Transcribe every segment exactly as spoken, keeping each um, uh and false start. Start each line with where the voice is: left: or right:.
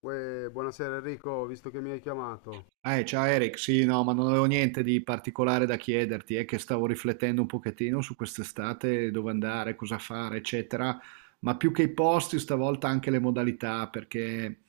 left: Uè, buonasera Enrico, visto che mi hai chiamato,
right: Eh, ciao Eric, sì, no, ma non avevo niente di particolare da chiederti, è che stavo riflettendo un pochettino su quest'estate, dove andare, cosa fare, eccetera, ma più che i posti, stavolta anche le modalità, perché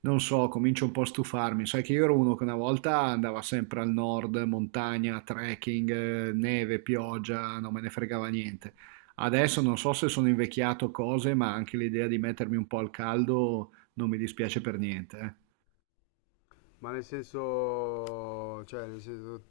right: non so, comincio un po' a stufarmi. Sai che io ero uno che una volta andava sempre al nord, montagna, trekking, eh, neve, pioggia, non me ne fregava niente. Adesso non so se sono invecchiato o cose, ma anche l'idea di mettermi un po' al caldo non mi dispiace per niente, eh.
left: ma nel senso, cioè, nel senso,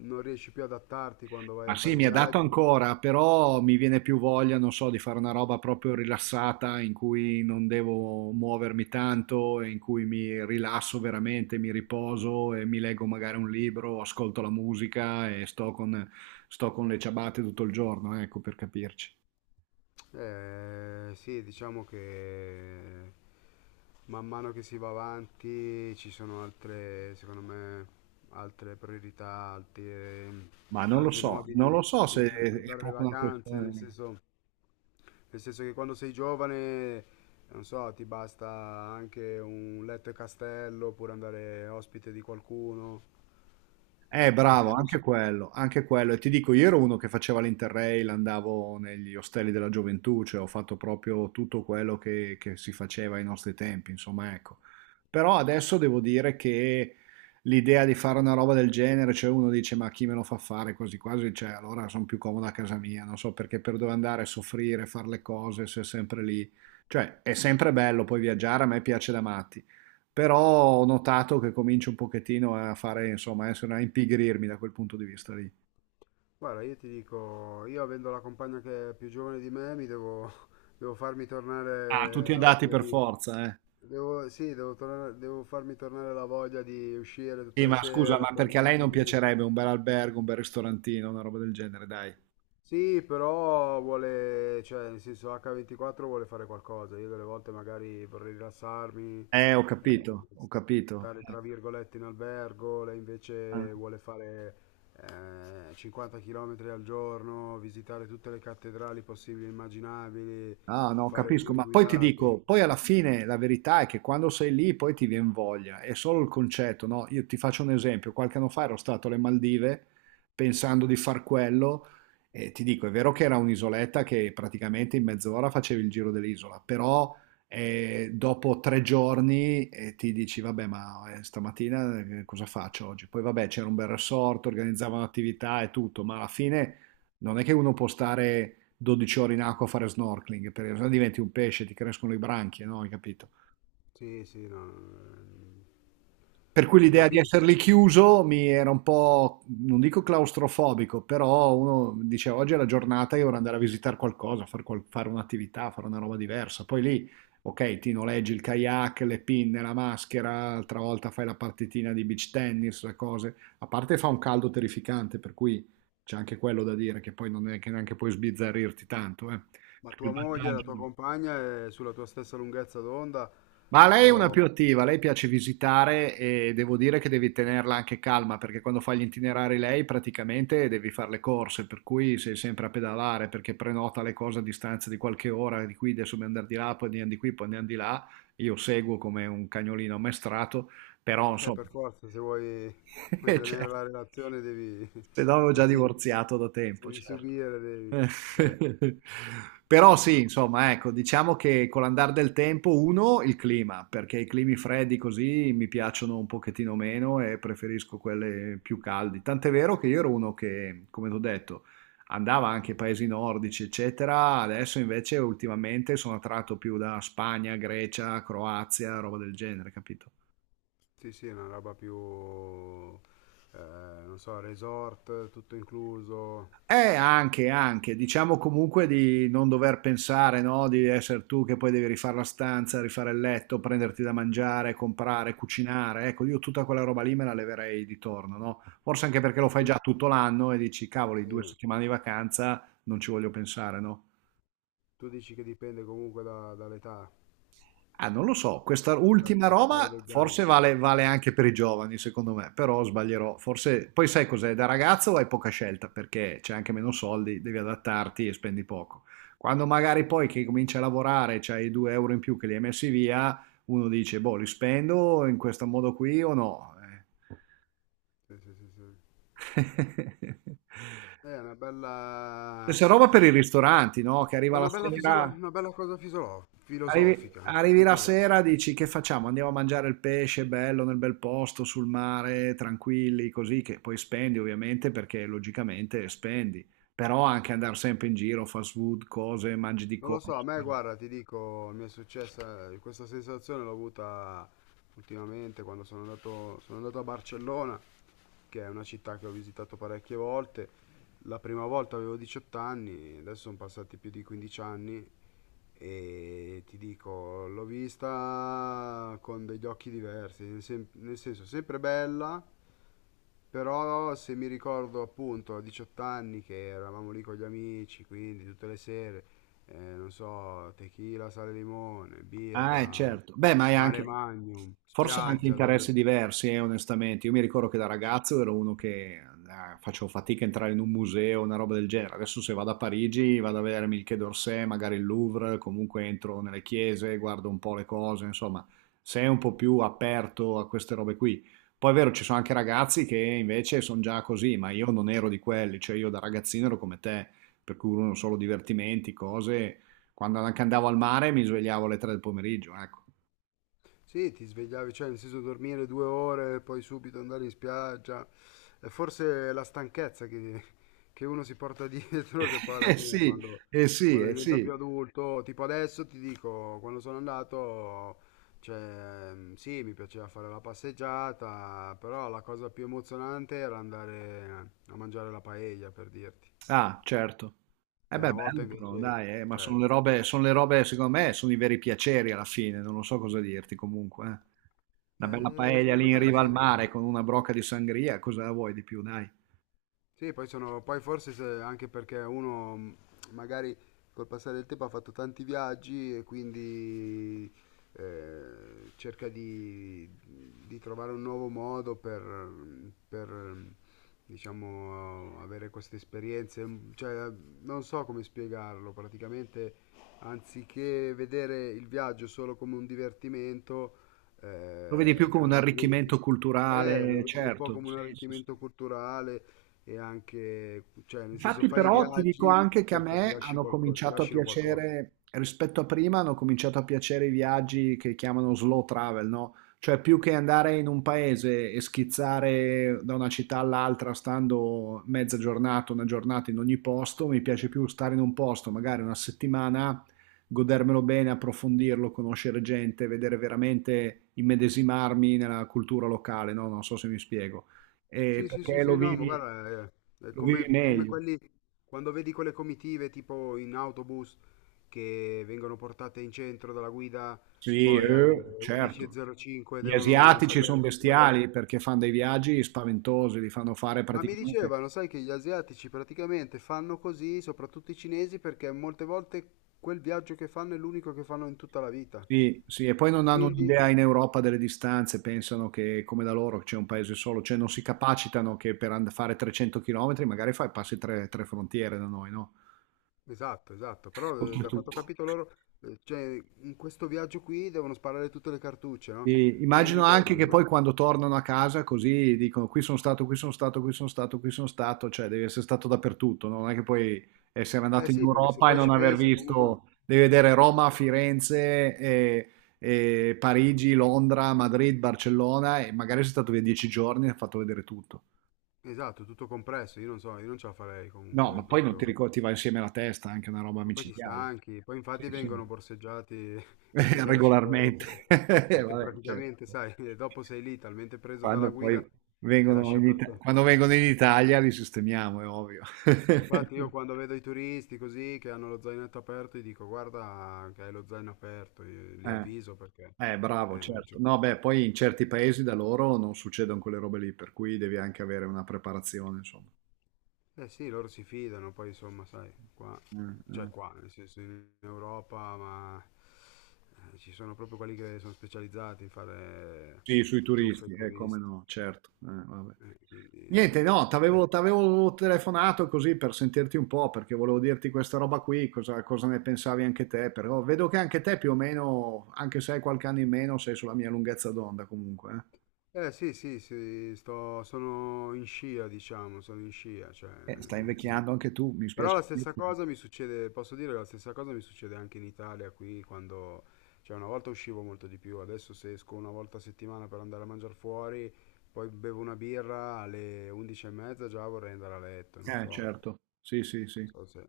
left: non riesci più ad adattarti quando vai
right: Ma
left: a
right: sì,
left: fare i
right: mi è dato
left: viaggi?
right: ancora, però mi viene più voglia, non so, di fare una roba proprio rilassata in cui non devo muovermi tanto, e in cui mi rilasso veramente, mi riposo e mi leggo magari un libro, ascolto la musica e sto con, sto con le ciabatte tutto il giorno, ecco, per capirci.
left: Eh, sì, diciamo che man mano che si va avanti ci sono altre, secondo me, altre priorità, altri,
right: Ma non lo
left: altri
right: so,
left: modi
right: non
left: di,
right: lo so
left: di
right: se è
left: interpretare le
right: proprio una
left: vacanze, nel
right: questione.
left: senso, nel senso che quando sei giovane, non so, ti basta anche un letto e castello oppure andare ospite di qualcuno,
right: Eh,
left: mentre
right: bravo, anche
left: invece...
right: quello, anche quello. E ti dico, io ero uno che faceva l'Interrail, andavo negli ostelli della gioventù, cioè ho fatto proprio tutto quello che, che si faceva ai nostri tempi, insomma, ecco. Però adesso devo dire che l'idea di fare una roba del genere, cioè uno dice, ma chi me lo fa fare quasi quasi, cioè allora sono più comodo a casa mia, non so perché per dove andare a soffrire, fare le cose, se è sempre lì. Cioè, è sempre bello poi viaggiare, a me piace da matti, però ho notato che comincio un pochettino a fare, insomma, a essere- a impigrirmi da quel punto di vista lì.
left: Guarda, io ti dico, io avendo la compagna che è più giovane di me, mi devo, devo farmi
right: Ah, tutti
left: tornare la
right: andati
left: voglia
right: per
left: di...
right: forza, eh.
left: Devo, sì, devo, tornare- devo farmi tornare la voglia di uscire tutte
right: Sì,
left: le
right: ma scusa,
left: sere,
right: ma perché a lei non
left: aperitivi.
right: piacerebbe un bel albergo, un bel ristorantino, una roba del genere, dai.
left: Sì, però vuole, cioè, nel senso acca ventiquattro vuole fare qualcosa. Io delle volte magari vorrei rilassarmi.
right: Eh, ho
left: eh,
right: capito, ho capito.
left: Tale tra virgolette in albergo, lei
right: Eh.
left: invece vuole fare eh, cinquanta chilometri al giorno, visitare tutte le cattedrali possibili e immaginabili,
right: Ah, no,
left: fare
right: capisco,
left: tour
right: ma poi ti dico,
left: guidati.
right: poi alla fine la verità è che quando sei lì poi ti viene voglia, è solo il concetto, no? Io ti faccio un esempio, qualche anno fa ero stato alle Maldive pensando di far quello e ti dico, è vero che era un'isoletta che praticamente in mezz'ora facevi il giro dell'isola, però eh, dopo tre giorni eh, ti dici, vabbè, ma eh, stamattina eh, cosa faccio oggi? Poi vabbè, c'era un bel resort, organizzavano attività e tutto, ma alla fine non è che uno può stare dodici ore in acqua a fare snorkeling, per esempio, diventi un pesce, ti crescono le branchie, no? Hai capito?
left: Sì, sì, no, ehm,
right: Per cui
left: ti
right: l'idea di
left: capisco.
right: essere lì chiuso mi era un po', non dico claustrofobico, però uno dice oggi è la giornata, io vorrei andare a visitare qualcosa, far qual- fare un'attività, fare una roba diversa. Poi lì, ok, ti noleggi il kayak, le pinne, la maschera, altra volta fai la partitina di beach tennis, le cose. A parte fa un caldo terrificante, per cui c'è anche quello da dire, che poi non è che neanche puoi sbizzarrirti tanto, eh.
left: Ma
right: Perché il
left: tua moglie, la tua
right: vantaggio.
left: compagna è sulla tua stessa lunghezza d'onda?
right: Ma lei è una
left: O...
right: più attiva, lei piace visitare e devo dire che devi tenerla anche calma perché quando fa gli itinerari lei praticamente devi fare le corse, per cui sei sempre a pedalare perché prenota le cose a distanza di qualche ora, di qui adesso dobbiamo andare di là, poi andiamo di qui, poi andiamo di là. Io seguo come un cagnolino ammaestrato, però
left: Eh,
right: insomma,
left: per forza, se vuoi vuoi
right: eh,
left: tenere
right: certo,
left: la relazione devi,
right: se no avevo già
left: devi,
right: divorziato da tempo,
left: devi
right: certo.
left: subire, devi...
right: Eh.
left: Eh,
right: Però sì,
left: madonna.
right: insomma, ecco, diciamo che con l'andare del tempo, uno, il clima, perché i climi freddi così mi piacciono un pochettino meno e preferisco quelli più caldi. Tant'è vero che io ero uno che, come ti ho detto, andava anche ai paesi nordici, eccetera. Adesso invece ultimamente sono attratto più da Spagna, Grecia, Croazia, roba del genere, capito?
left: Sì, sì, è una roba più, eh, non so, resort, tutto incluso.
right: Eh, anche, anche, diciamo comunque di non dover pensare, no? Di essere tu che poi devi rifare la stanza, rifare il letto, prenderti da mangiare, comprare, cucinare. Ecco, io tutta quella roba lì me la leverei di torno, no? Forse anche perché lo fai
left: Tu,
right: già tutto l'anno e dici, cavoli, due
left: sì,
right: settimane di vacanza, non ci voglio pensare, no?
left: tu dici che dipende comunque da- dall'età,
right: Ah, non lo so, questa
left: dal
right: ultima
left: passare
right: roba
left: degli
right: forse
left: anni.
right: vale, vale anche per i giovani, secondo me, però sbaglierò. Forse poi sai cos'è, da ragazzo hai poca scelta perché c'è anche meno soldi, devi adattarti e spendi poco. Quando magari poi che cominci a lavorare, c'hai i due euro in più che li hai messi via, uno dice, boh, li spendo in questo modo qui o no? Eh.
left: Sì, sì, sì, sì. Eh, È una bella,
right: Stessa roba per i ristoranti, no? Che
left: è
right: arriva la
left: una bella, fisolo-
right: sera.
left: una bella cosa fisolo-
right: Arrivi,
left: filosofica, non so
right: arrivi
left: più
right: la
left: parlare.
right: sera, dici che facciamo? Andiamo a mangiare il pesce bello nel bel posto, sul mare, tranquilli, così che poi spendi ovviamente perché logicamente spendi, però anche andare sempre in giro, fast food, cose, mangi di
left: Non lo
right: corsa.
left: so, a me guarda, ti dico, mi è successa eh, questa sensazione l'ho avuta ultimamente quando sono andato, sono andato a Barcellona, che è una città che ho visitato parecchie volte. La prima volta avevo diciotto anni, adesso sono passati più di quindici anni e ti dico, l'ho vista con degli occhi diversi, nel sen- nel senso sempre bella, però se mi ricordo appunto a diciotto anni che eravamo lì con gli amici, quindi tutte le sere eh, non so, tequila, sale, limone,
right: Ah, eh,
left: birra,
right: certo. Beh, ma è
left: mare
right: anche
left: magnum,
right: forse anche
left: spiaggia. Dor-
right: interessi diversi, eh, onestamente. Io mi ricordo che da ragazzo ero uno che eh, facevo fatica a entrare in un museo, una roba del genere. Adesso se vado a Parigi, vado a vedermi il Quai d'Orsay, magari il Louvre, comunque entro nelle chiese, guardo un po' le cose, insomma, sei un po' più aperto a queste robe qui. Poi è vero, ci sono anche ragazzi che invece sono già così, ma io non ero di quelli, cioè io da ragazzino ero come te, per cui uno solo divertimenti, cose, quando anche andavo al mare mi svegliavo alle tre del pomeriggio, ecco.
left: sì, ti svegliavi, cioè nel senso dormire due ore e poi subito andare in spiaggia. È forse la stanchezza che, che uno si porta dietro, che poi alla
right: Eh
left: fine
right: sì,
left: quando,
right: eh sì,
left: quando
right: eh
left: diventa
right: sì.
left: più adulto, tipo adesso ti dico, quando sono andato, cioè sì, mi piaceva fare la passeggiata, però la cosa più emozionante era andare a mangiare la paella, per dirti.
right: Ah, certo. Eh
left: Che
right: beh,
left: una volta
right: bello però,
left: invece,
right: dai, eh, ma
left: cioè,
right: sono le robe, sono le robe, secondo me, sono i veri piaceri alla fine, non lo so cosa dirti comunque. eh. Una bella
left: eh,
right: paella
left: secondo
right: lì in
left: me
right: riva
left: sì.
right: al
left: Sì.
right: mare con una brocca di sangria, cosa vuoi di più, dai?
left: Sì, poi, sono, poi forse se- anche perché uno mh, magari col passare del tempo ha fatto tanti viaggi e quindi eh, cerca di, di trovare un nuovo modo per, per, diciamo, avere queste esperienze. Mm, cioè, non so come spiegarlo, praticamente anziché vedere il viaggio solo come un divertimento,
right: Lo vedi più
left: eh,
right: come un
left: quando diventi...
right: arricchimento
left: Eh, lo
right: culturale,
left: vedi un po'
right: certo,
left: come un
right: sì, sì, sì.
left: arricchimento culturale, e anche, cioè, nel senso
right: Infatti
left: fai i
right: però ti dico
left: viaggi
right: anche che a
left: perché ti
right: me
left: lasci
right: hanno
left: qualcosa, ti
right: cominciato a
left: lasciano qualcosa.
right: piacere, rispetto a prima, hanno cominciato a piacere i viaggi che chiamano slow travel, no? Cioè più che andare in un paese e schizzare da una città all'altra stando mezza giornata, una giornata in ogni posto, mi piace più stare in un posto, magari una settimana, godermelo bene, approfondirlo, conoscere gente, vedere veramente, immedesimarmi nella cultura locale, no? Non so se mi spiego. Eh,
left: Sì, sì, sì,
right: perché lo
left: sì, no, ma
right: vivi,
left: guarda, è, è
right: lo vivi
left: come, come
right: meglio.
left: quelli, quando vedi quelle comitive tipo in autobus che vengono portate in centro dalla guida,
right: Sì,
left: poi alle
right: eh, certo.
left: undici e cinque
right: Gli
left: devono
right: asiatici sono
left: salire sul traghetto.
right: bestiali perché fanno dei viaggi spaventosi, li fanno fare
left: Ma mi
right: praticamente.
left: dicevano, sai che gli asiatici praticamente fanno così, soprattutto i cinesi, perché molte volte quel viaggio che fanno è l'unico che fanno in tutta la vita.
right: Sì, sì, e poi non hanno
left: Quindi,
right: un'idea in Europa delle distanze, pensano che come da loro c'è un paese solo, cioè non si capacitano che per and- fare trecento chilometri magari fai, passi tre, tre frontiere da noi, no?
left: esatto, esatto, però eh, da quanto ho
right: Oltretutto.
left: capito loro, eh, cioè, in questo viaggio qui devono sparare tutte le cartucce, no?
right: Sì, immagino
left: Quindi
right: anche
left: devono...
right: che
left: ma-
right: poi quando tornano a casa così dicono qui sono stato, qui sono stato, qui sono stato, qui sono stato, cioè devi essere stato dappertutto, no? Non è che puoi essere
left: eh
right: andato in
left: sì, perché se
right: Europa e
left: poi
right: non
left: ci
right: aver
left: pensi comunque...
right: visto, devi vedere Roma, Firenze, e- e Parigi, Londra, Madrid, Barcellona e magari sei stato via dieci giorni e hai fatto vedere tutto.
left: Esatto, tutto compresso, io non so, io non ce la farei
right: No, ma
left: comunque
right: poi non ti
left: proprio...
right: ricordi, ti va insieme la testa, anche una roba
left: Ma poi ti
right: micidiale.
left: stanchi, poi infatti
right: Sì, sì,
left: vengono borseggiati in tutte le città
right: regolarmente.
left: europee,
right: Eh,
left: perché
right: vabbè, certo.
left: praticamente, sai, dopo sei lì talmente preso dalla
right: Quando poi
left: guida che
right: vengono
left: lasci
right: in Ita-
left: aperto...
right: quando vengono in Italia li sistemiamo, è ovvio.
left: Infatti io quando vedo i turisti così che hanno lo zainetto aperto, gli dico guarda che hai lo zaino aperto, io li
right: Eh,
left: avviso perché...
right: eh, bravo,
left: Eh,
right: certo.
left: cioè-
right: No, beh, poi in certi paesi da loro non succedono quelle robe lì, per cui devi anche avere una preparazione, insomma.
left: eh sì, loro si fidano, poi insomma, sai, qua,
right: Eh,
left: cioè
right: eh.
left: qua, nel senso in Europa, ma eh, ci sono proprio quelli che sono specializzati in fare
right: Sì, sui
left: truffe ai
right: turisti, eh, come
left: turisti.
right: no, certo. Eh, vabbè.
left: Eh, quindi...
right: Niente, no,
left: Eh.
right: t'avevo, t'avevo telefonato così per sentirti un po', perché volevo dirti questa roba qui, cosa, cosa ne pensavi anche te, però vedo che anche te più o meno, anche se hai qualche anno in meno, sei sulla mia lunghezza d'onda comunque.
left: Eh, sì, sì, sì, sto, sono in scia, diciamo, sono in scia, cioè,
right: Eh. Eh, stai
left: ti
right: invecchiando
left: dico.
right: anche tu, mi
left: Però
right: spiace.
left: la stessa
right: dirlo.
left: cosa mi succede, posso dire, la stessa cosa mi succede anche in Italia, qui quando, cioè una volta uscivo molto di più, adesso se esco una volta a settimana per andare a mangiare fuori, poi bevo una birra alle undici e mezza già vorrei andare a letto, non
right: Eh,
left: so, non
right: certo, sì, sì, sì.
left: so se...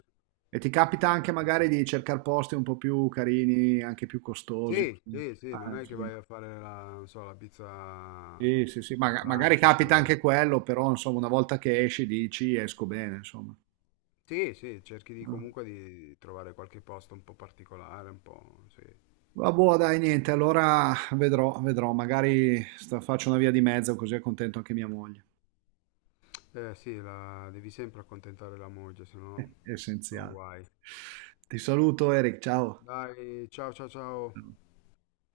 right: E ti capita anche magari di cercare posti un po' più carini, anche più costosi.
left: Sì, sì, sì, non
right: Eh,
left: è che
right: sì.
left: vai a fare la, non so, la pizza
right: Sì, sì, sì,
left: al
right: maga- magari
left: trancio
right: capita
left: oppure...
right: anche quello, però insomma una volta che esci dici esco bene, insomma.
left: Sì, sì, cerchi di
right: Eh.
left: comunque di trovare qualche posto un po' particolare, un po', sì.
right: Vabbè, dai, niente, allora vedrò, vedrò, magari sta- faccio una via di mezzo così è contento anche mia moglie.
left: Eh sì, la- devi sempre accontentare la moglie, se no
right: È
left: sono
right: essenziale.
left: guai.
right: Ti saluto Eric, ciao.
left: Dai, ciao ciao ciao.
right: Ciao.